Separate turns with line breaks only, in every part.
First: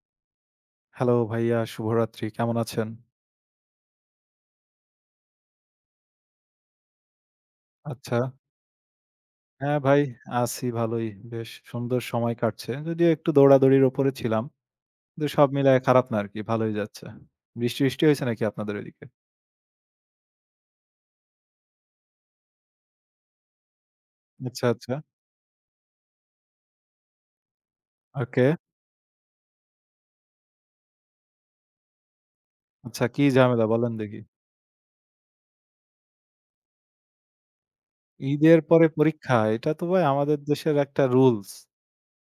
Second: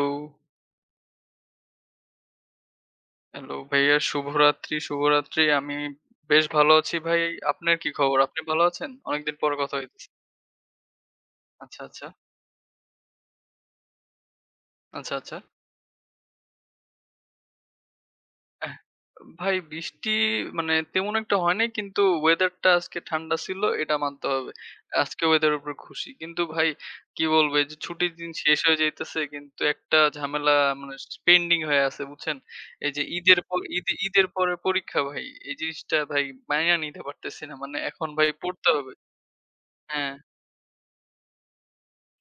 Hello,
hello ভাইয়া, শুভরাত্রি। কেমন আছেন?
হ্যালো ভাইয়া শুভরাত্রি, শুভরাত্রি। আমি বেশ ভালো আছি ভাই। আপনার কি খবর?
আচ্ছা।
আপনি ভালো আছেন? অনেকদিন পরে কথা
হ্যাঁ ভাই,
হইতেছে।
আছি ভালোই। বেশ
আচ্ছা,
সুন্দর
আচ্ছা,
সময় কাটছে। যদিও একটু দৌড়াদৌড়ির ওপরে ছিলাম।
আচ্ছা,
কিন্তু
আচ্ছা।
সব মিলায় খারাপ না আরকি, ভালোই যাচ্ছে। বৃষ্টি-টৃষ্টি হইছে নাকি আপনাদের
এহ
ওইদিকে?
ভাই বৃষ্টি মানে তেমন একটা হয় নাই কিন্তু ওয়েদারটা আজকে ঠান্ডা ছিল এটা মানতে হবে।
আচ্ছা, আচ্ছা।
আজকে ওয়েদারের উপর খুশি। কিন্তু ভাই কি বলবো এই যে ছুটির দিন
ওকে।
শেষ হয়ে যাইতেছে কিন্তু একটা ঝামেলা মানে পেন্ডিং হয়ে আছে বুঝছেন? এই যে
আচ্ছা কি
ঈদের পর
ঝামেলা
ঈদ
বলেন দেখি?
ঈদের পরে পরীক্ষা ভাই। এই জিনিসটা ভাই মাইনা নিতে পারতেছি না। মানে এখন ভাই
ঈদের
পড়তে
পরে
হবে।
পরীক্ষা, এটা তো ভাই
হ্যাঁ,
আমাদের দেশের একটা রুলস।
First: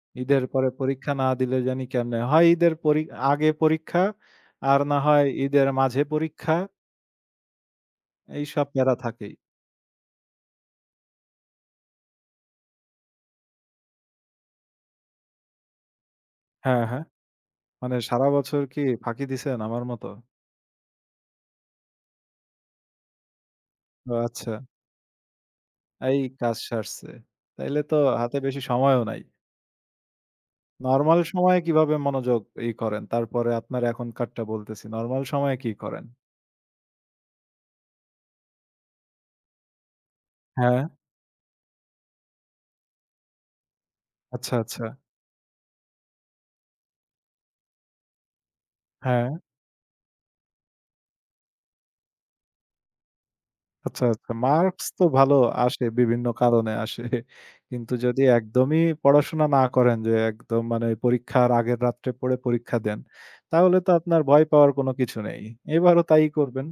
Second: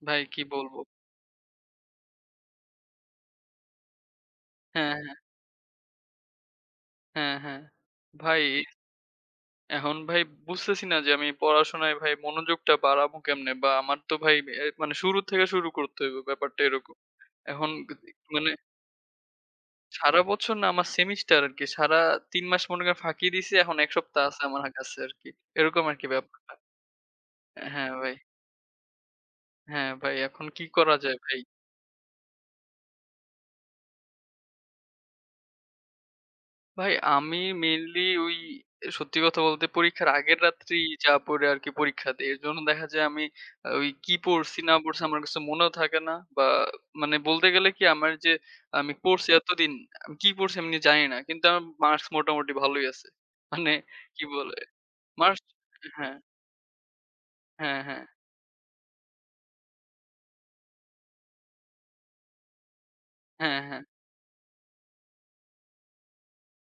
ভাই কি
ঈদের পরে
বলবো?
পরীক্ষা না দিলে জানি কেমনে হয়? হয় ঈদের পরি আগে পরীক্ষা, আর
হ্যাঁ,
না
হ্যাঁ,
হয় ঈদের মাঝে পরীক্ষা।
হ্যাঁ, হ্যাঁ। ভাই
এইসব প্যারা থাকেই।
ভাই বুঝতেছি না যে আমি পড়াশোনায় ভাই মনোযোগটা বাড়াবো কেমনে? বা আমার তো ভাই মানে শুরু থেকে শুরু করতে হইবে ব্যাপারটা
হ্যাঁ,
এরকম।
হ্যাঁ।
এখন
মানে সারা
মানে
বছর কি ফাঁকি দিছেন আমার মতো?
সারা বছর না আমার সেমিস্টার আরকি। সারা ৩ মাস মনে করেন ফাঁকি দিছি। এখন ১
ও
সপ্তাহ আছে
আচ্ছা।
আমার কাছে আরকি। এরকম আরকি
এই
ব্যাপারটা।
কাজ সারছে। তাইলে
হ্যাঁ
তো
ভাই।
হাতে বেশি সময়ও নাই।
হ্যাঁ ভাই, এখন কি করা যায়
নরমাল
ভাই?
সময়ে কিভাবে মনোযোগ ই করেন? তারপরে আপনার এখনকারটা বলতেছি। নরমাল সময়ে কি করেন?
ভাই আমি মেইনলি ওই সত্যি কথা বলতে পরীক্ষার আগের
হ্যাঁ।
রাত্রেই যা পড়ে আরকি পরীক্ষা দেই। এজন্য দেখা যায় আমি আ ওই কি
আচ্ছা,
পড়ছি না
আচ্ছা।
পড়ছি আমার কাছে মনেও থাকে না বা মানে বলতে গেলে কি আমার যে আমি পড়ছি
হ্যাঁ,
এতদিন আমি কি পড়ছি আমি নিজে জানি না। কিন্তু আমার মার্কস মোটামুটি ভালোই আছে। মানে
আচ্ছা,
কি
আচ্ছা।
বলে
মার্কস তো ভালো
মার্কস
আসে,
হ্যাঁ,
বিভিন্ন কারণে আসে।
হ্যাঁ,
কিন্তু
হ্যাঁ,
যদি একদমই পড়াশোনা না করেন যে একদম মানে পরীক্ষার আগের রাত্রে পড়ে পরীক্ষা দেন,
হ্যাঁ,
তাহলে
হ্যাঁ।
তো আপনার ভয় পাওয়ার কোনো কিছু নেই। এবারও তাই করবেন।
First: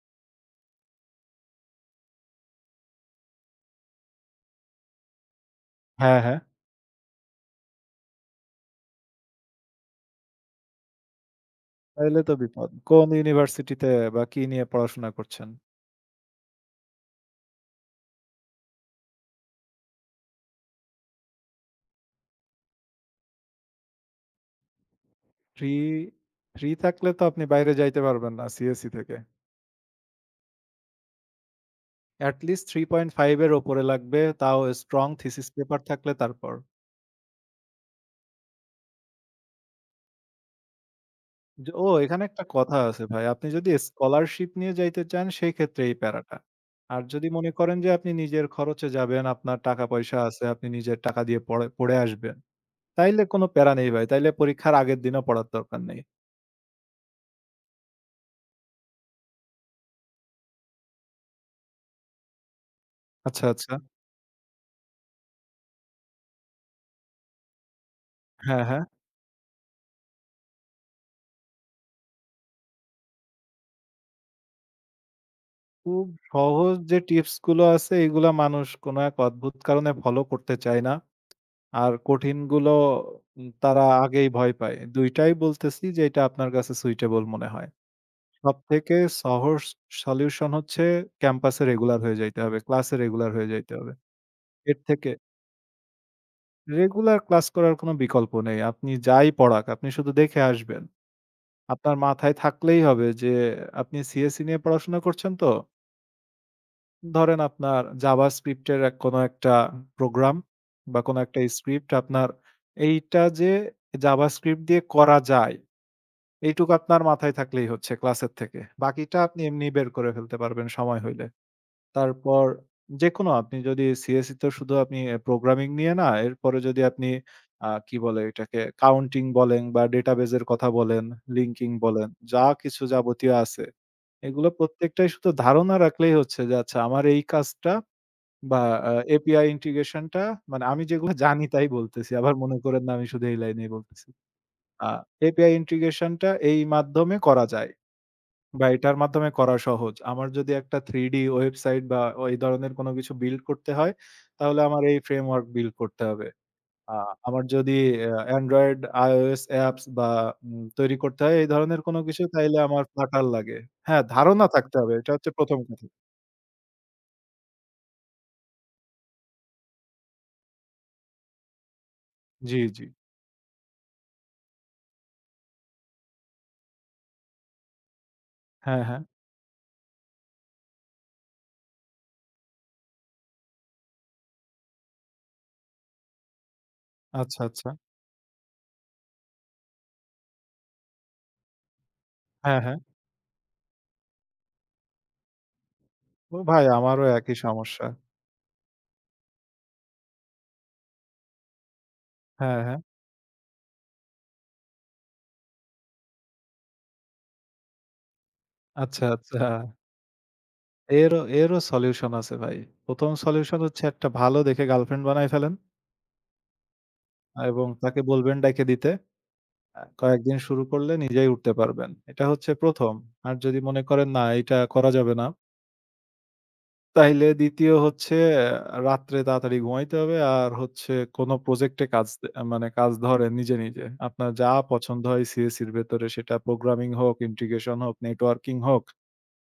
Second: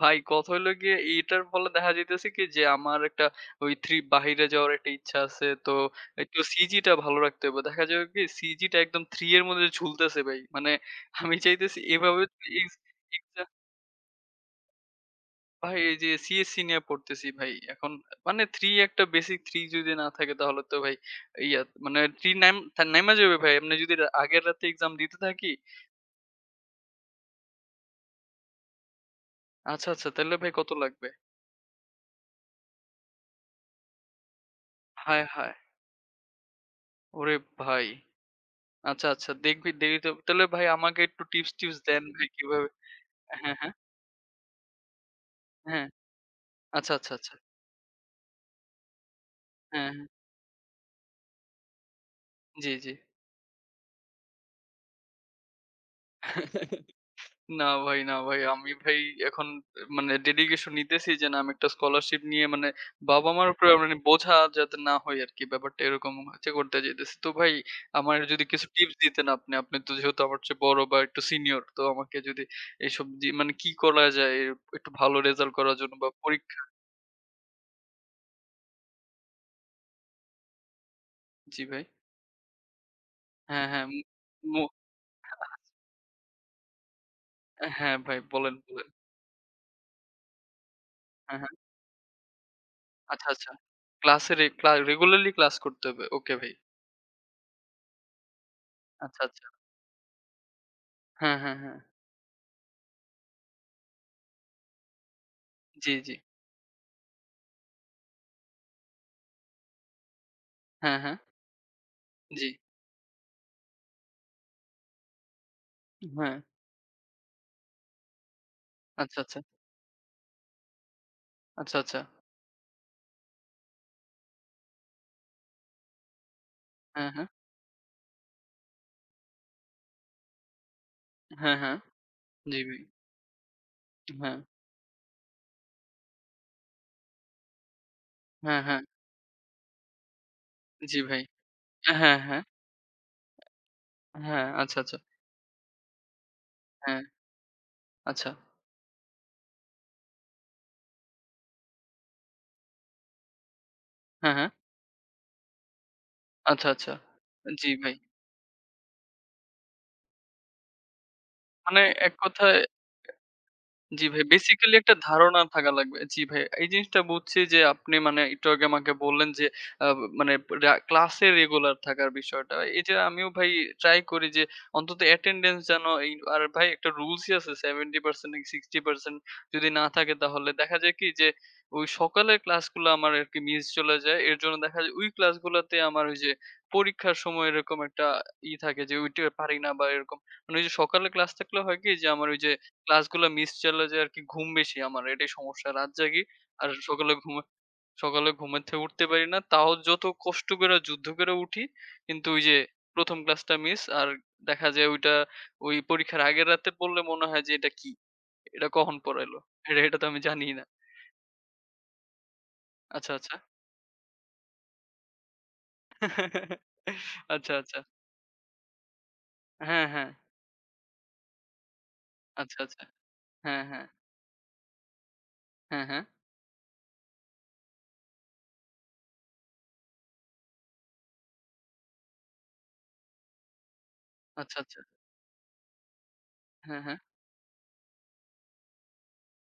ভাই কথা হইলো গিয়ে এইটার ফলে দেখা যাইতেছে কি যে আমার একটা ওই থ্রি বাহিরে যাওয়ার একটা ইচ্ছা আছে। তো
হ্যাঁ,
একটু
হ্যাঁ।
সিজি টা ভালো রাখতে হবে। দেখা যাবে কি সিজি টা একদম 3 এর মধ্যে ঝুলতেছে ভাই। মানে আমি চাইতেছি
তাইলে
এভাবে
তো বিপদ।
ইস
কোন
ইসা
ইউনিভার্সিটিতে বা কি নিয়ে পড়াশোনা করছেন?
ভাই এই যে সিএসসি নিয়ে পড়তেছি ভাই। এখন মানে 3 একটা বেসিক 3 যদি না থাকে তাহলে তো ভাই ইয়া মানে 3 নাইম নাইমা যাবে ভাই। আপনি যদি আগের রাতে এক্সাম দিতে থাকি।
3, 3 থাকলে তো আপনি বাইরে যাইতে পারবেন না সিএসই থেকে।
আচ্ছা, আচ্ছা তাহলে ভাই কত লাগবে?
এট লিস্ট 3.5 এর উপরে লাগবে তাও স্ট্রং
হায়,
থিসিস
হায়!
পেপার থাকলে তারপর।
ওরে ভাই! আচ্ছা, আচ্ছা। দেখবি দেরিতে তাহলে ভাই আমাকে একটু টিপস
য
টিপস
ও
দেন
এখানে
ভাই
একটা
কিভাবে
কথা আছে ভাই। আপনি
হ্যাঁ,
যদি
হ্যাঁ,
স্কলারশিপ নিয়ে যাইতে চান সেই ক্ষেত্রে
হ্যাঁ।
এই প্যারাটা।
আচ্ছা,
আর
আচ্ছা,
যদি
আচ্ছা।
মনে করেন যে আপনি নিজের খরচে যাবেন, আপনার
হ্যাঁ,
টাকা-পয়সা
হ্যাঁ।
আছে, আপনি নিজের টাকা দিয়ে পড়ে পড়ে আসবেন।
জি, জি।
তাইলে কোনো প্যারা নেই ভাই। তাইলে পরীক্ষার আগের দিনও পড়ার দরকার নেই।
না ভাই, না ভাই। আমি ভাই এখন মানে ডেডিকেশন নিতেছি যে না আমি একটা স্কলারশিপ নিয়ে মানে
আচ্ছা,
বাবা-মার উপরে
আচ্ছা।
মানে বোঝা যাতে না হই আরকি। ব্যাপারটা এরকম হচ্ছে করতে চাইতেছি। তো ভাই আমার যদি
হ্যাঁ,
কিছু
হ্যাঁ।
টিপস দিতেন আপনি, আপনি তো যেহেতু আমার চেয়ে বড় বা একটু সিনিয়র। তো আমাকে যদি এইসব জি মানে কি করা যায় এর একটু ভালো রেজাল্ট করার জন্য
খুব
বা পরীক্ষা
সহজ যে টিপস গুলো আছে এগুলা মানুষ কোনো এক অদ্ভুত কারণে ফলো করতে চায় না।
জি ভাই।
আর কঠিনগুলো
হ্যাঁ,
তারা
হ্যাঁ।
আগেই ভয়
মু
পায়। ২ টাই বলতেছি যে এটা আপনার কাছে সুইটেবল মনে হয়।
অ্যা হ্যাঁ ভাই বলেন, বলেন।
সবথেকে সহজ সলিউশন হচ্ছে
হ্যাঁ, হ্যাঁ।
ক্যাম্পাসে রেগুলার হয়ে যাইতে হবে, ক্লাসে
আচ্ছা,
রেগুলার হয়ে
আচ্ছা।
যাইতে হবে।
ক্লাসে রে ক্লা
এর থেকে
রেগুলারলি ক্লাস করতে হবে। ওকে ভাই।
রেগুলার ক্লাস করার কোনো বিকল্প নেই। আপনি
আচ্ছা,
যাই
আচ্ছা।
পড়াক আপনি শুধু দেখে আসবেন।
হ্যাঁ, হ্যাঁ, হ্যাঁ।
আপনার মাথায় থাকলেই হবে যে আপনি সিএসই নিয়ে পড়াশোনা করছেন তো?
জি, জি।
ধরেন আপনার JavaScript এর এক কোনো একটা প্রোগ্রাম
হ্যাঁ,
বা
হ্যাঁ।
কোনো একটা স্ক্রিপ্ট আপনার
জি।
এইটা যে JavaScript দিয়ে করা যায়,
হ্যাঁ।
এইটুকু আপনার মাথায় থাকলেই হচ্ছে ক্লাসের থেকে।
আচ্ছা,
বাকিটা
আচ্ছা।
আপনি এমনি বের করে ফেলতে পারবেন সময় হইলে।
আচ্ছা, আচ্ছা।
তারপর যেকোনো আপনি যদি CSE তো শুধু আপনি এ প্রোগ্রামিং নিয়ে না, এরপরে যদি
হ্যাঁ,
আপনি
হ্যাঁ।
কি বলে এটাকে কাউন্টিং বলেন বা ডেটাবেজ এর কথা বলেন,
হ্যাঁ,
লিঙ্কিং
হ্যাঁ।
বলেন, যা
জি ভাই।
কিছু যাবতীয় আছে,
হ্যাঁ।
এগুলো প্রত্যেকটাই শুধু ধারণা রাখলেই হচ্ছে যে আচ্ছা আমার এই কাজটা
হ্যাঁ,
বা
হ্যাঁ।
API integration টা মানে আমি
জি
যেগুলো
ভাই।
জানি তাই বলতেছি।
হ্যাঁ,
আবার
হ্যাঁ।
মনে করেন না আমি শুধু এই লাইনেই বলতেছি।
হ্যাঁ। আচ্ছা,
আ
আচ্ছা।
API integration টা এই
হ্যাঁ।
মাধ্যমে করা যায়
আচ্ছা।
বা এটার মাধ্যমে করা সহজ। আমার যদি একটা 3D ওয়েবসাইট বা এই ধরনের কোনো কিছু বিল্ড করতে হয়,
হ্যাঁ, হ্যাঁ।
তাহলে আমার এই ফ্রেমওয়ার্ক বিল্ড করতে হবে।
আচ্ছা,
আ
আচ্ছা।
আমার
জি
যদি
ভাই।
Android, iOS অ্যাপস বা তৈরি করতে হয় এই ধরনের
মানে
কোনো
এক
কিছু তাইলে
কথায়
আমার Flutter লাগে। হ্যাঁ,
জি ভাই,
ধারণা
বেসিক্যালি
থাকতে হবে।
একটা
এটা হচ্ছে
ধারণা
১ম
থাকা
কথা।
লাগবে। জি ভাই, এই জিনিসটা বুঝছি যে আপনি মানে একটু আগে আমাকে বললেন যে আ মানে রা ক্লাসে রেগুলার থাকার বিষয়টা।
জি, জি।
এটা আমিও ভাই ট্রাই করি যে অন্তত অ্যাটেন্ডেন্স যেন এই আর ভাই একটা রুলসই আছে 70% নাকি
হ্যাঁ, হ্যাঁ।
60% যদি না থাকে তাহলে দেখা যায় কি যে ওই সকালের ক্লাসগুলো আমার আরকি মিস চলে যায়। এর জন্য দেখা যায় ওই ক্লাসগুলোতে আমার ওই যে পরীক্ষার
আচ্ছা,
সময়
আচ্ছা।
এরকম একটা থাকে যে ওইটা পারি না বা এরকম। মানে ওই যে সকালে ক্লাস থাকলে হয় কি যে আমার ওই যে
হ্যাঁ, হ্যাঁ।
ক্লাসগুলো মিস চলে যে আরকি ঘুম বেশি আমার। এটাই সমস্যা। রাত জাগি
ও ভাই
আর
আমারও একই সমস্যা।
সকালে ঘুমের থেকে উঠতে পারি না। তাও যত কষ্ট করে যুদ্ধ করে উঠি কিন্তু ওই যে
হ্যাঁ, হ্যাঁ।
১ম ক্লাসটা মিস। আর দেখা যায় ওইটা ওই পরীক্ষার আগের রাতে পড়লে মনে হয় যে এটা কি? এটা কখন
আচ্ছা,
পড়াইলো?
আচ্ছা।
এটা এটা তো আমি জানিই না।
এরও এরও সলিউশন আছে ভাই।
আচ্ছা,
১ম
আচ্ছা।
সলিউশন হচ্ছে একটা ভালো দেখে গার্লফ্রেন্ড বানায় ফেলেন
আচ্ছা,
এবং
আচ্ছা।
তাকে বলবেন ডাইকে দিতে।
হ্যাঁ, হ্যাঁ।
কয়েকদিন শুরু করলে নিজেই উঠতে পারবেন। এটা হচ্ছে
আচ্ছা, আচ্ছা।
১ম। আর যদি
হ্যাঁ,
মনে
হ্যাঁ।
করেন না এটা করা যাবে না,
হ্যাঁ, হ্যাঁ।
তাইলে ২য় হচ্ছে রাত্রে তাড়াতাড়ি ঘুমাইতে হবে। আর হচ্ছে কোনো প্রজেক্টে কাজ দে মানে কাজ ধরেন নিজে, নিজে। আপনার যা
আচ্ছা, আচ্ছা।
পছন্দ হয় সিএসির ভেতরে সেটা
হ্যাঁ,
প্রোগ্রামিং
হ্যাঁ।
হোক, ইন্টিগ্রেশন হোক, নেটওয়ার্কিং হোক।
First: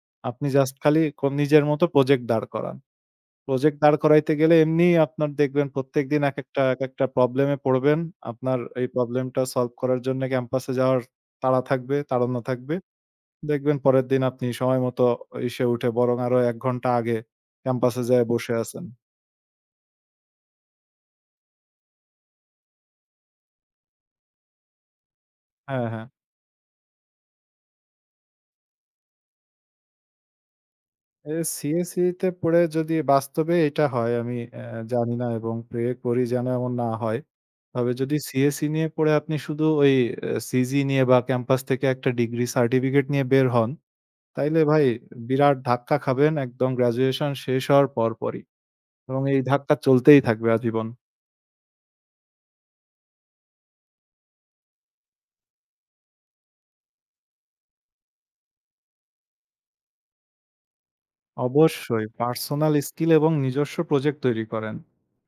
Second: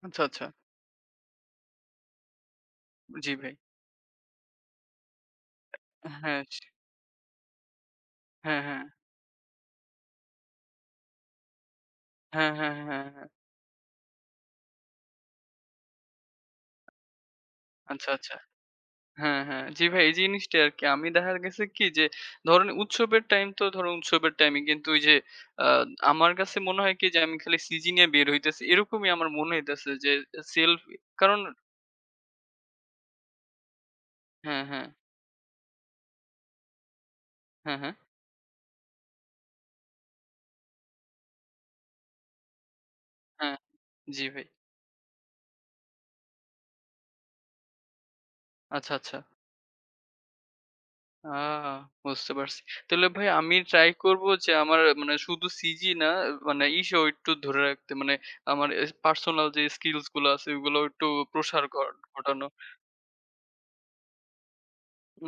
আচ্ছা, আচ্ছা।
আপনি জাস্ট খালি নিজের মতো প্রজেক্ট দাঁড় করান।
জি ভাই।
প্রজেক্ট দাঁড় করাইতে গেলে এমনিই আপনার দেখবেন প্রত্যেকদিন
হ্যাঁ, স
একেকটা, একেকটা প্রবলেমে পড়বেন। আপনার
হ্যাঁ, হ্যাঁ।
এই প্রবলেমটা সলভ করার জন্য ক্যাম্পাসে যাওয়ার তাড়া থাকবে, তাড়না
হ্যাঁ, হ্যাঁ,
থাকবে।
হ্যাঁ, হ্যাঁ।
দেখবেন পরের দিন আপনি সময়মতো এসে উঠে বরং আরো ১ ঘন্টা আগে ক্যাম্পাসে
আচ্ছা,
যেয়ে
আচ্ছা।
বসে আছেন।
হ্যাঁ, হ্যাঁ। জি ভাই, এই জিনিসটাই আরকি। আমি দেখা গেছে কি যে ধরেন উৎসবের টাইম তো ধরুন উৎসবের টাইমে কিন্তু ওই যে আ
হ্যাঁ, হ্যাঁ।
আমার কাছে মনে হয় কি যে আমি খালি সিজি নিয়ে বের হইতেছি। এরকমই আমার মনে হইতেছে যে সেলফ
এ
কারণ
সিএসই তে পড়ে যদি বাস্তবে এটা হয় আমি
হ্যাঁ, হ্যাঁ।
জানি না এবং প্রে করি যেন এমন না হয়।
হ্যাঁ,
তবে
হ্যাঁ।
যদি সিএসই নিয়ে পড়ে আপনি শুধু ওই সিজি নিয়ে বা ক্যাম্পাস থেকে একটা ডিগ্রি সার্টিফিকেট নিয়ে বের
হ্যাঁ,
হন,
জি ভাই।
তাইলে ভাই বিরাট ধাক্কা খাবেন একদম গ্র্যাজুয়েশন শেষ হওয়ার পরপরই।
আচ্ছা, আচ্ছা।
এবং এই ধাক্কা চলতেই থাকবে আজীবন।
আ বুঝতে পারছি। তাহলে ভাই আমি ট্রাই করব যে আমার মানে শুধু সিজি না মানে ইসেও একটু ধরে রাখতে মানে আমার এ পার্সোনাল যে স্কিলস গুলো আছে ওগুলো একটু প্রসার
অবশ্যই
ঘটানো।
পার্সোনাল স্কিল এবং নিজস্ব প্রজেক্ট তৈরি করেন।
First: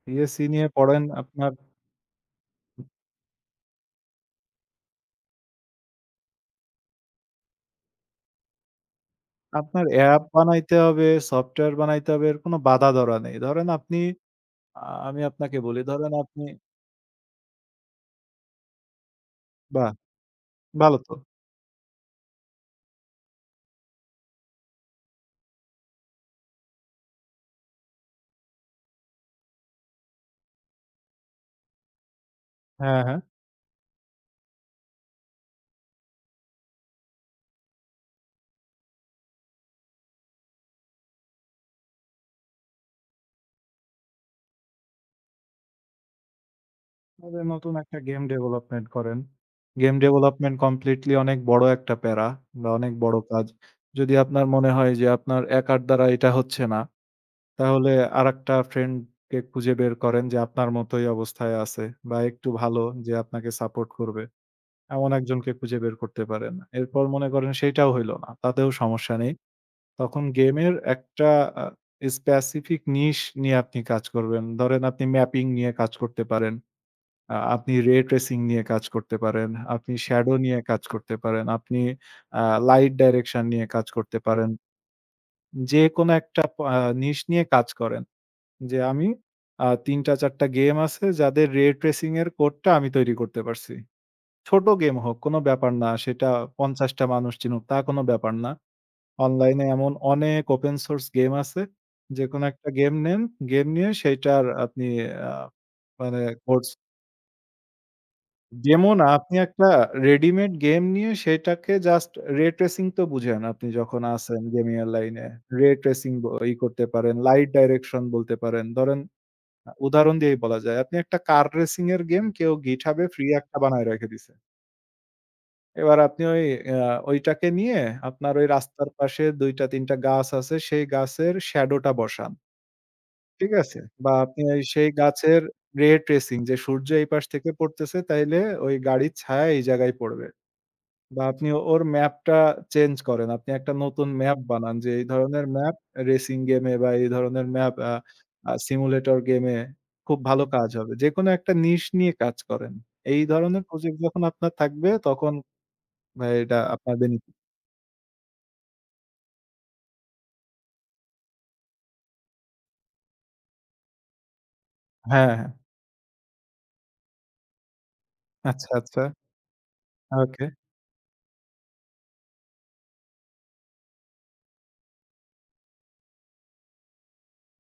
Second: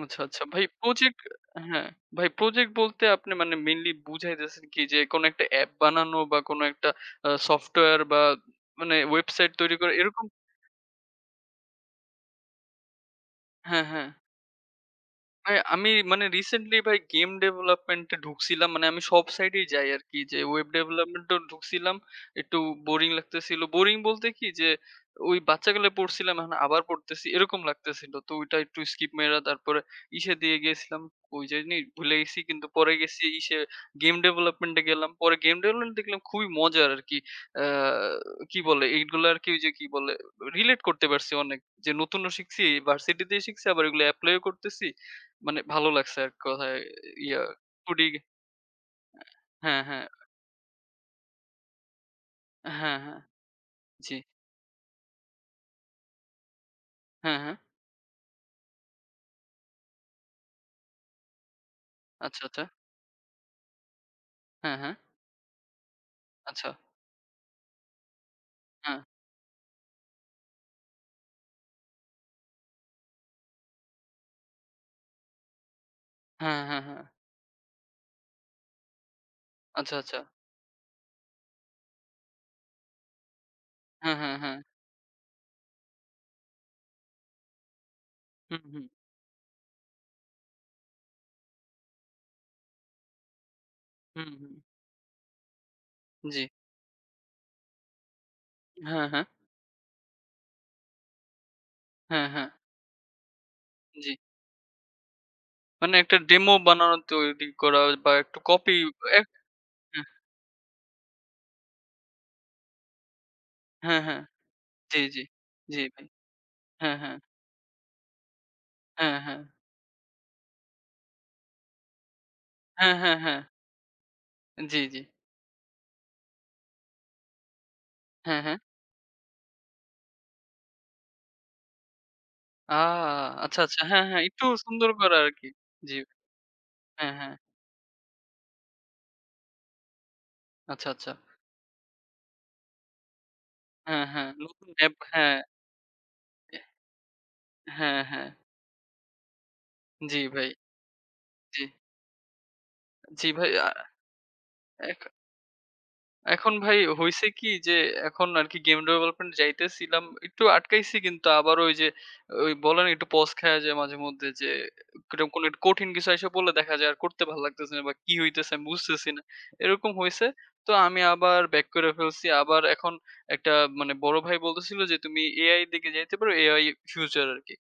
আচ্ছা, আচ্ছা।
সিএসই
ভাই
নিয়ে পড়েন
প্রজেক্ট
আপনার,
হ্যাঁ, ভাই প্রজেক্ট বলতে আপনি মানে মেইনলি বুঝাইতেছেন কি যে কোনো একটা অ্যাপ বানানো বা কোনো একটা সফটওয়্যার বা মানে ওয়েবসাইট তৈরি
আপনার
করা
অ্যাপ
এরকম?
বানাইতে হবে, সফটওয়্যার বানাইতে হবে এর কোনো বাধা ধরা নেই। ধরেন
হ্যাঁ,
আপনি
হ্যাঁ।
আ আমি আপনাকে
মানে
বলি
আমি
ধরেন
মানে
আপনি
রিসেন্টলি ভাই গেম ডেভেলপমেন্ট এ ঢুকছিলাম। মানে আমি সব সাইডেই যাই
বাহ!
আরকি। যে ওয়েব
ভালো তো।
ডেভেলপমেন্ট এও ঢুকছিলাম। একটু বোরিং লাগতেছিল। বোরিং বলতে কি যে ওই বাচ্চাকালে পড়ছিলাম এখন আবার পড়তেছি এরকম লাগতেছিল। তো ওইটা একটু স্কিপ মেরা তারপরে ইসে দিয়ে গেছিলাম। ওই জানি ভুলে গেছি কিন্তু পরে
হ্যাঁ, হ্যাঁ।
গেছি ইসে গেম ডেভেলপমেন্ট এ গেলাম। পরে গেম ডেভেলপমেন্ট দেখলাম খুবই মজার আরকি। আ কি বলে এইগুলো আরকি ওই যে কি বলে রিলেট করতে পারছি অনেক। যে নতুনও শিখছি, ভার্সিটিতেই শিখছি আবার এগুলো এপ্লাই ও করতেছি। মানে ভালো লাগছে এক কথায় ইয়া
ধরেন নতুন একটা
2D
গেম ডেভেলপমেন্ট করেন।
হ্যাঁ,
গেম
হ্যাঁ,
ডেভেলপমেন্ট কমপ্লিটলি অনেক বড় একটা প্যারা বা অনেক
হ্যাঁ,
বড়
হ্যাঁ,
কাজ। যদি
জি।
আপনার মনে হয় যে আপনার একার দ্বারা এটা হচ্ছে না,
হ্যাঁ, হ্যাঁ।
তাহলে আরেকটা ফ্রেন্ডকে খুঁজে বের করেন যে আপনার মতোই অবস্থায় আছে বা
আচ্ছা,
একটু
আচ্ছা।
ভালো যে আপনাকে সাপোর্ট করবে।
হ্যাঁ, হ্যাঁ।
এমন একজনকে খুঁজে বের করতে পারেন।
আচ্ছা।
এরপর মনে করেন সেইটাও হইল না। তাতেও
হ্যাঁ।
সমস্যা নেই। তখন গেমের একটা আ স্পেসিফিক নিশ নিয়ে আপনি কাজ করবেন। ধরেন আপনি ম্যাপিং নিয়ে কাজ করতে পারেন।
হ্যাঁ, হ্যাঁ, হ্যাঁ।
আপনি রে ট্রেসিং নিয়ে কাজ করতে পারেন। আপনি
আচ্ছা, আচ্ছা।
শ্যাডো নিয়ে কাজ করতে পারেন। আপনি আ লাইট ডাইরেকশন নিয়ে কাজ
হ্যাঁ,
করতে
হ্যাঁ,
পারেন।
হ্যাঁ।
যেকোনো একটা প আ নিশ নিয়ে কাজ করেন।
হুম,
যে
হুম,
আমি ৩ টা ৪ টা গেম আছে যাদের রে ট্রেসিং এর কোডটা আমি তৈরি করতে পারছি।
হুম, হুম।
ছোট গেম হোক, কোনো ব্যাপার না। সেটা
জি।
৫০ টা মানুষ চিনুক তা কোনো ব্যাপার না।
হ্যাঁ, হ্যাঁ।
অনলাইনে এমন অনেক ওপেন সোর্স গেম আছে।
হ্যাঁ,
যেকোনো
হ্যাঁ।
একটা গেম নেন, গেম নিয়ে
জি।
সেইটার আপনি আ
মানে একটা
মানে
ডেমো
কোর্স
বানানো তৈরি করা বা একটু কপি
ডেমো না
এক
আপনি একটা রেডিমেড গেম নিয়ে সেটাকে জাস্ট রে ট্রেসিং তো বুঝেন আপনি
হ্যাঁ,
যখন
হ্যাঁ।
আছেন গেমিং এর
জি, জি।
লাইনে। রে
জি ভাই।
ট্রেসিং ই করতে
হ্যাঁ,
পারেন,
হ্যাঁ।
লাইট ডাইরেকশন বলতে পারেন। ধরেন
হ্যাঁ, হ্যাঁ।
উদাহরণ দিয়েই বলা যায়। আপনি একটা কার রেসিং এর গেম কেউ
হ্যাঁ,
GitHub এ
হ্যাঁ,
ফ্রি
হ্যাঁ।
একটা বানায় রেখে দিছে।
জি, জি।
এবার আপনি ওই আ ওইটাকে নিয়ে আপনার
হ্যাঁ,
ওই
হ্যাঁ।
রাস্তার পাশে ২ টা ৩ টা গাছ আছে, সেই গাছের শ্যাডোটা বসান।
আ
ঠিক
আচ্ছা,
আছে?
আচ্ছা। হ্যাঁ,
বা
হ্যাঁ।
আপনি
একটু
ওই
সুন্দর
সেই
করা
গাছের
আরকি।
রে
জি।
ট্রেসিং যে সূর্য এই
হ্যাঁ,
পাশ
হ্যাঁ।
থেকে পড়তেছে তাইলে ওই গাড়ির ছায়া এই জায়গায় পড়বে।
আচ্ছা, আচ্ছা।
বা আপনি ওর ম্যাপটা চেঞ্জ করেন। আপনি একটা
হ্যাঁ,
নতুন
হ্যাঁ।
ম্যাপ
নতুন
বানান যে
অ্যাপ
এই
হ্যাঁ,
ধরনের ম্যাপ রেসিং গেমে বা এই ধরনের ম্যাপ আ
হ্যাঁ, হ্যাঁ।
আ সিমুলেটর গেমে
জি
খুব ভালো
ভাই,
কাজ হবে। যেকোনো একটা
জি।
নিশ নিয়ে কাজ করেন। এই
জি ভাই,
ধরনের
আ
প্রজেক্ট যখন আপনার থাকবে
এখ
তখন ভাই
এখন
এটা
ভাই
আপনার বেনি
হইছে কি যে এখন আরকি গেম ডেভেলপমেন্ট যাইতেছিলাম। একটু আটকাইছি কিন্তু আবার ওই যে ওই বলে না একটু পজ খায়া যায় মাঝেমধ্যে যে কিরম
হ্যাঁ,
কোনো একটা
হ্যাঁ।
কঠিন কিছু আইসা পড়লে দেখা যায় আর করতে ভাল লাগতেছে না বা কি হইতেছে আমি
আচ্ছা, আচ্ছা।
বুঝতেছি না। এরকম হইছে।
ওকে।
তো আমি আবার ব্যাক করে ফেলছি। আবার এখন একটা মানে বড় ভাই বলতেছিল যে তুমি AI দিকে যাইতে পারো। AI ফিউচার আরকি।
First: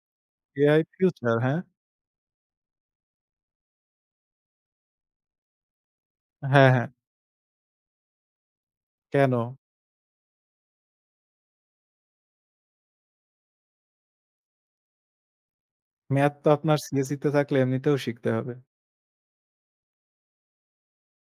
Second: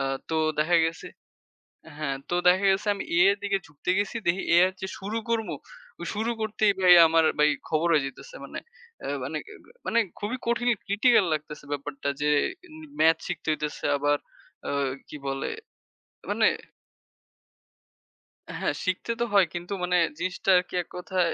আ তো দেখা
AI
গেছে
ফিউচার হ্যাঁ?
হ্যাঁ, তো দেখা গেছে আমি A এর দিকে ঝুঁকতে গেছি। দেখি A হচ্ছে শুরু করবো। ও শুরু
হ্যাঁ,
করতেই
হ্যাঁ।
ভাই আমার ভাই খবর হয়ে যাইতেছে। মানে আ
কেন?
মানে মানে খুবই কঠিন critical লাগতেছে ব্যাপারটা যে ম্যাথ শিখতে হইতেছে আবার আ কি বলে
ম্যাথ
মানে
তো আপনার সিএসই তে থাকলে এমনিতেও শিখতে হবে।
হ্যাঁ, শিখতে তো হয়। কিন্তু মানে জিনিসটা আরকি এক কথায়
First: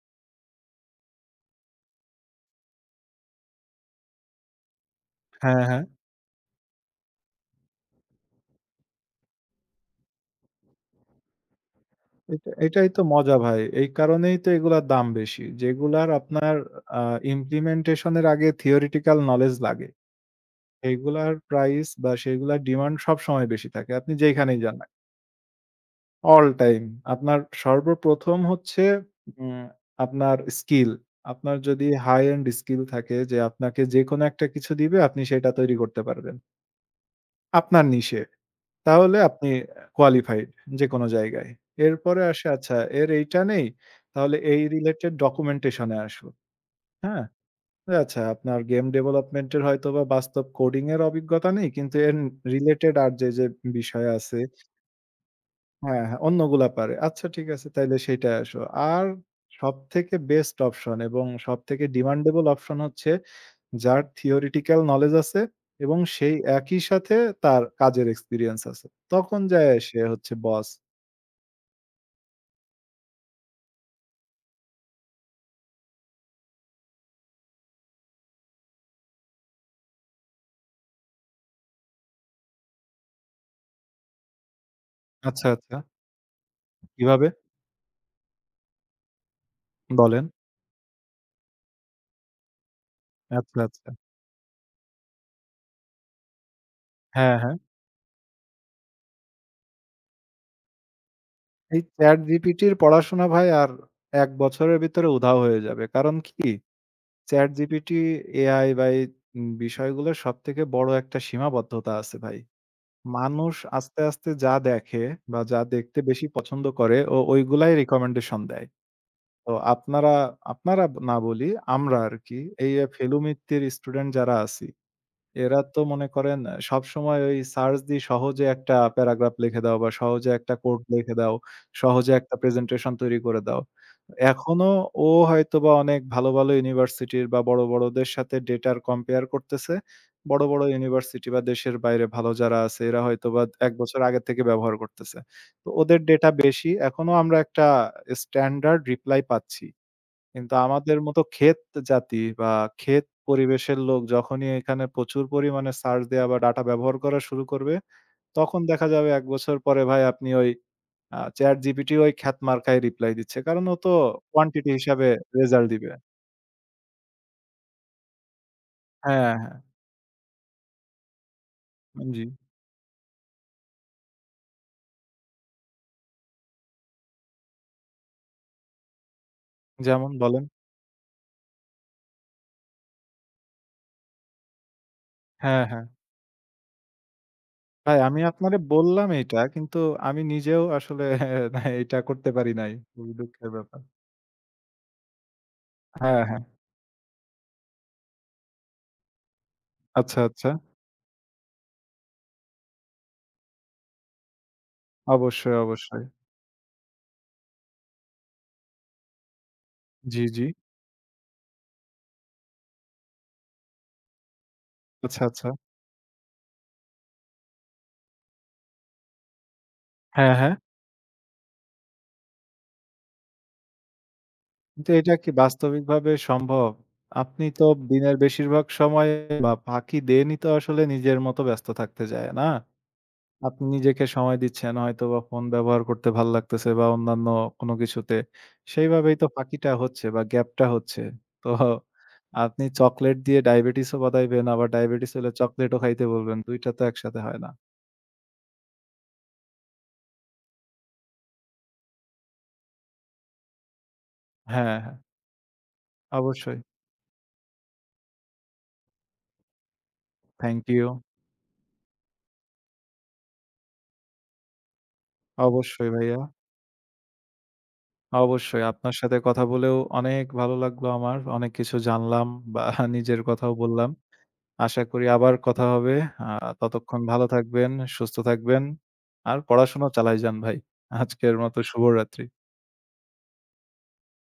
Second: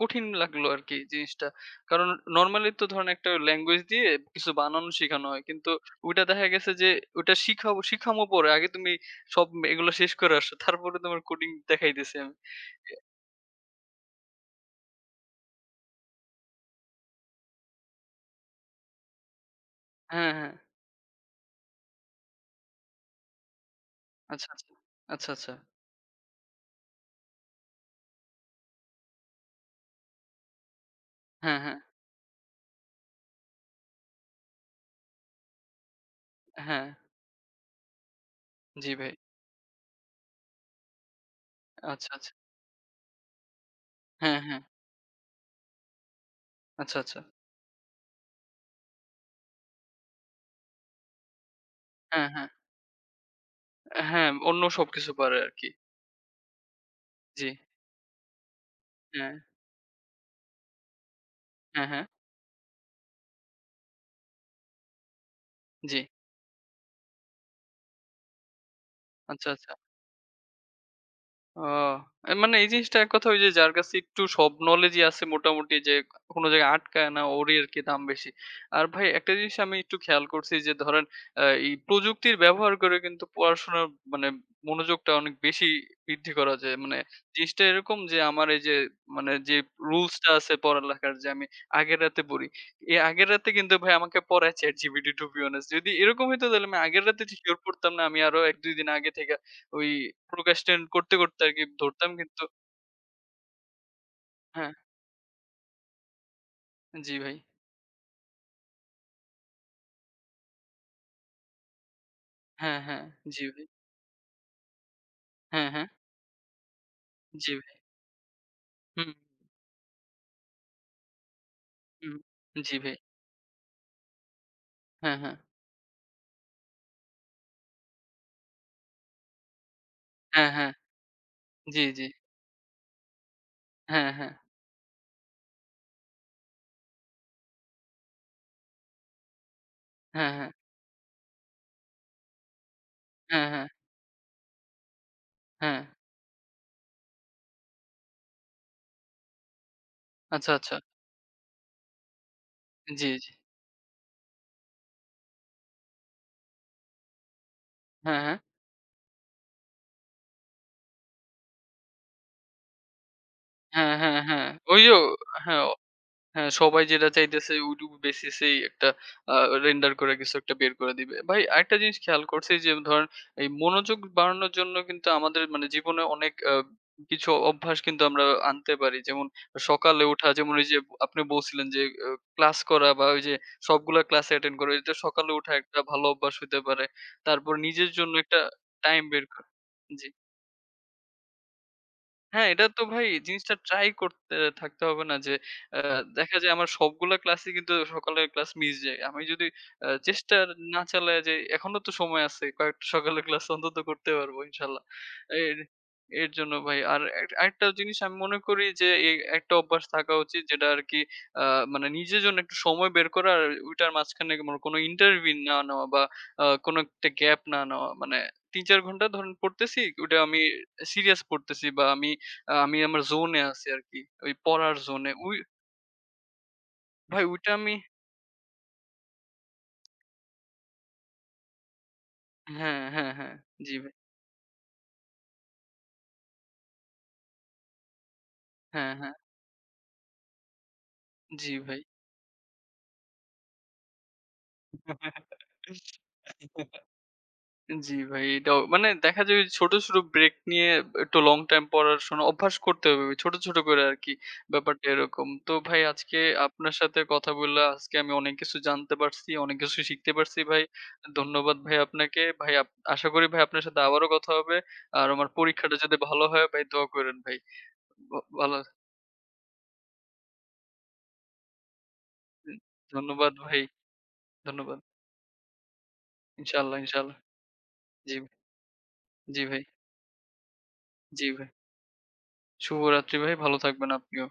কঠিন লাগলো আরকি জিনিসটা। কারণ নরমালি তো ধরেন একটা ল্যাঙ্গুয়েজ দিয়ে কিছু বানানো শিখানো হয়।
হ্যাঁ,
কিন্তু
হ্যাঁ।
ওইটা দেখা গেছে যে ওইটা শিখাবো শিখামো পরে। আগে তুমি সব এগুলো শেষ করে আসো। তারপরে তোমার কোডিং দেখাইতেছি আমি।
এটা এটাই তো মজা ভাই। এই কারণেই তো এগুলার দাম বেশি। যেগুলার আপনার আ ইমপ্লিমেন্টেশন এর আগে theoretical knowledge লাগে।
হ্যাঁ, হ্যাঁ।
এগুলার প্রাইস বা সেগুলার ডিমান্ড সবসময় বেশি থাকে। আপনি
আচ্ছা,
যেইখানেই
আচ্ছা।
যান।
আচ্ছা, আচ্ছা।
All time. আপনার সর্বপ্রথম হচ্ছে উম আপনার স্কিল। আপনার
হ্যাঁ, হ্যাঁ।
যদি হাই এন্ড স্কিল থাকে যে আপনাকে যেকোনো একটা কিছু দিবে আপনি সেটা তৈরি করতে পারবেন।
হ্যাঁ।
আপনার নিশে।
জি ভাই।
তাহলে আপনি কোয়ালিফাইড যেকোনো জায়গায়।
আচ্ছা,
এরপরে
আচ্ছা।
আসে আচ্ছা এর এইটা নেই। তাহলে
হ্যাঁ, হ্যাঁ।
এই রিলেটেড ডকুমেন্টেশন এ আসো।
আচ্ছা, আচ্ছা।
হ্যাঁ? আচ্ছা আপনার গেম ডেভেলপমেন্ট এর হয়তোবা বাস্তব কোডিং এর অভিজ্ঞতা নেই। কিন্তু এর
হ্যাঁ, হ্যাঁ।
রিলেটেড আর যে বিষয়
হ্যাঁ,
আছে
অন্য সবকিছু পারে আরকি।
হ্যাঁ, হ্যাঁ, অন্যগুলা পারে। আচ্ছা ঠিক
জি।
আছে তাইলে সেইটাই আসো। আর
হ্যাঁ।
সবথেকে বেস্ট অপশন এবং সবথেকে
হ্যাঁ, হ্যাঁ।
ডিমান্ডেবল অপশন হচ্ছে যার থিওরিটিক্যাল নলেজ আছে
জি।
এবং সেই একই সাথে তার কাজের এক্সপেরিয়েন্স আছে। তখন
আচ্ছা, আচ্ছা।
যায়া সে হচ্ছে বস।
ও এ মানে এই জিনিসটা এক কথা ওই যে যার কাছে একটু সব নলেজই আছে মোটামুটি যে কোনো জায়গায় আটকায় না ওরই আরকি দাম বেশি। আর ভাই একটা জিনিস আমি একটু খেয়াল করছি যে ধরেন এই প্রযুক্তির ব্যবহার করে কিন্তু পড়াশোনার মানে মনোযোগটা অনেক
আচ্ছা,
বেশি
আচ্ছা।
বৃদ্ধি করা যায়। মানে
কিভাবে?
জিনিসটা এরকম যে আমার এই যে মানে যে রুলস
বলেন।
টা আছে পড়ালেখার যে আমি আগের রাতে পড়ি। এই আগের রাতে
আচ্ছা,
কিন্তু
আচ্ছা।
ভাই আমাকে পড়ায় ChatGPT to be honest যদি এরকম হইতো তাহলে আমি আগের রাতে
হ্যাঁ,
শিওর
হ্যাঁ।
পড়তাম না আমি আরো ১-২ দিন আগে থেকে ওই procrastinate করতে আরকি
এই
ধরতাম কিন্তু
ChatGPT র পড়াশোনা ভাই আর ১
হ্যাঁ,
বছরের ভিতরে উধাও হয়ে যাবে। কারণ কি?
জি ভাই।
ChatGPT, AI বা এই বিষয়গুলোর সবথেকে বড় একটা সীমাবদ্ধতা আছে ভাই।
হ্যাঁ, হ্যাঁ, জি
মানুষ
ভাই।
আস্তে, আস্তে যা দেখে বা যা
হ্যাঁ, হ্যাঁ,
দেখতে বেশি পছন্দ করে ও
জি
ওইগুলাই
ভাই।
রিকমেন্ডেশন দেয়।
হুম,
তো আপনারা, আপনারা না বলি আমরা
হুম,
আরকি এই
জি ভাই।
ফেলু মিত্তির স্টুডেন্ট যারা আছি
হ্যাঁ, হ্যাঁ,
এরা তো মনে করেন সবসময় ওই সার্চ দিয়ে সহজে একটা প্যারাগ্রাফ লিখে দাও বা সহজে
হ্যাঁ,
একটা
হ্যাঁ,
কোড লিখে দাও,
জি, জি।
সহজে একটা প্রেজেন্টেশন তৈরি করে দাও।
হ্যাঁ, হ্যাঁ,
এখনো ও হয়তোবা অনেক ভালো, ভালো ইউনিভার্সিটির বা বড়, বড়দের সাথে ডেটার কম্পেয়ার করতেছে।
হ্যাঁ,
বড়,
হ্যাঁ,
বড় ইউনিভার্সিটি বা দেশের বাইরে ভালো যারা আছে এরা হয়তোবা
হ্যাঁ, হ্যাঁ,
১ বছর আগে থেকে ব্যবহার করতেছে। তো
হ্যাঁ।
ওদের ডেটা বেশি। এখনো আমরা একটা স্ট্যান্ডার্ড রিপ্লাই পাচ্ছি।
আচ্ছা,
কিন্তু
আচ্ছা।
আমাদের মতো ক্ষেত জাতি বা ক্ষেত
জি, জি।
পরিবেশের লোক যখনই এখানে প্রচুর পরিমাণে সার্চ দেয়া বা ডাটা ব্যবহার করা শুরু করবে,
হ্যাঁ, হ্যাঁ,
তখন দেখা যাবে ১ বছর পরে ভাই আপনি ওই ChatGPT ওই খ্যাত মার্কায় রিপ্লাই দিচ্ছে। কারণ ও তো
হ্যাঁ, হ্যাঁ, হ্যাঁ।
কোয়ান্টিটি
ওইও
হিসাবে
হ্যাঁ।
রেজাল্ট দিবে।
হ্যাঁ, সবাই যেটা চাইতেছে ওইটুকু বেসিসেই একটা
হ্যাঁ,
আ
হ্যাঁ।
রেন্ডার করে কিছু একটা বের করে দিবে। ভাই আরেকটা জিনিস
জি।
খেয়াল করছি যে ধরেন এই মনোযোগ বাড়ানোর জন্য কিন্তু আমাদের মানে জীবনে অনেক কিছু অভ্যাস কিন্তু আমরা আনতে পারি। যেমন সকালে
যেমন
উঠা
বলেন?
যেমন ওই যে আপনি বলছিলেন যে আ ক্লাস করা বা ওই যে সবগুলা ক্লাস অ্যাটেন্ড করা এটা সকালে উঠা
হ্যাঁ,
একটা
হ্যাঁ।
ভালো অভ্যাস হইতে পারে। তারপর নিজের
ভাই
জন্য
আমি
একটা
আপনারে
টাইম
বললাম
বের
এইটা
করা।
কিন্তু
জি।
আমি নিজেও আসলে এইটা করতে
হ্যাঁ,
পারি
এটা
নাই।
তো ভাই
খুবই দুঃখের
জিনিসটা
ব্যাপার।
ট্রাই করতে থাকতে হবে না যে আ
হ্যাঁ,
দেখা
হ্যাঁ।
যায় আমার সবগুলা ক্লাসই কিন্তু সকালের ক্লাস মিস যায়। আমি যদি
আচ্ছা,
চেষ্টা
আচ্ছা।
না চালাই যে এখনো তো সময় আছে। কয়েকটা সকালের ক্লাস অন্তত করতে পারবো ইনশাল্লাহ।
অবশ্যই,
এর
অবশ্যই।
এর জন্য ভাই আর আরেকটা জিনিস আমি মনে করি যে এই একটা অভ্যাস থাকা
জি,
উচিত
জি।
যেটা আরকি আ মানে নিজের জন্য একটু সময় বের করা আর ওইটার মাঝখানে মনে কোনো
আচ্ছা,
ইন্টারভিউ
আচ্ছা।
না নেওয়া বা কোনো একটা গ্যাপ না নেওয়া। মানে ৩-৪ ঘন্টা ধরেন পড়তেছি ওটা
হ্যাঁ,
আমি
হ্যাঁ।
সিরিয়াস পড়তেছি বা আমি আমি আমার জোনে আছি আরকি। ওই পড়ার
কিন্তু
জোনে।
এটা কি
ওই
বাস্তবিকভাবে সম্ভব?
ভাই
আপনি
ওইটা
তো
আমি
দিনের বেশিরভাগ সময় বা বাকি দিনই তো আসলে নিজের মতো ব্যস্ত থাকতে যায়, না?
হ্যাঁ, হ্যাঁ, হ্যাঁ।
আপনি
জি ভাই।
নিজেকে সময় দিচ্ছেন হয়তোবা ফোন ব্যবহার করতে ভাল লাগতেছে বা অন্যান্য কোনো কিছুতে।
হ্যাঁ, হ্যাঁ।
সেইভাবেই তো ফাঁকিটা হচ্ছে বা গ্যাপটা হচ্ছে। তো
জি ভাই।
আপনি চকোলেট দিয়ে ডায়াবেটিসও বাধাইবেন, আবার ডায়াবেটিস হলে চকোলেটও খাইতে বলবেন। ২ টা তো একসাথে হয় না।
জি ভাই, এটাও মানে দেখা যায় ওই ছোট, ছোট ব্রেক নিয়ে একটু লং টাইম পড়াশোনা অভ্যাস করতে হবে ভাই। ছোট, ছোট করে আরকি
হ্যাঁ,
ব্যাপারটা
হ্যাঁ,
এরকম। তো ভাই আজকে
অবশ্যই।
আপনার সাথে কথা বললে আজকে আমি অনেক কিছু জানতে পারছি, অনেক কিছু শিখতে পারছি ভাই।
Thank you.
ধন্যবাদ ভাই আপনাকে। ভাই আপ আশা করি ভাই আপনার সাথে আবারও কথা হবে। আর আমার পরীক্ষাটা
অবশ্যই
যাতে
ভাইয়া।
ভালো হয় ভাই দোয়া করেন ভাই। ভ ভালো
অবশ্যই আপনার সাথে কথা বলেও অনেক ভালো লাগলো আমার। অনেক কিছু জানলাম
হুম,
বা নিজের
ধন্যবাদ
কথাও
ভাই।
বললাম।
ধন্যবাদ।
আশা করি আবার কথা হবে। আ
ইনশাআল্লাহ,
ততক্ষণ
ইনশাআল্লাহ।
ভালো থাকবেন,
জি,
সুস্থ থাকবেন। আর
জি ভাই,
পড়াশোনা চালায় যান ভাই।
জি
আজকের
ভাই।
মতো শুভরাত্রি।
শুভরাত্রি ভাই। ভালো থাকবেন আপনিও।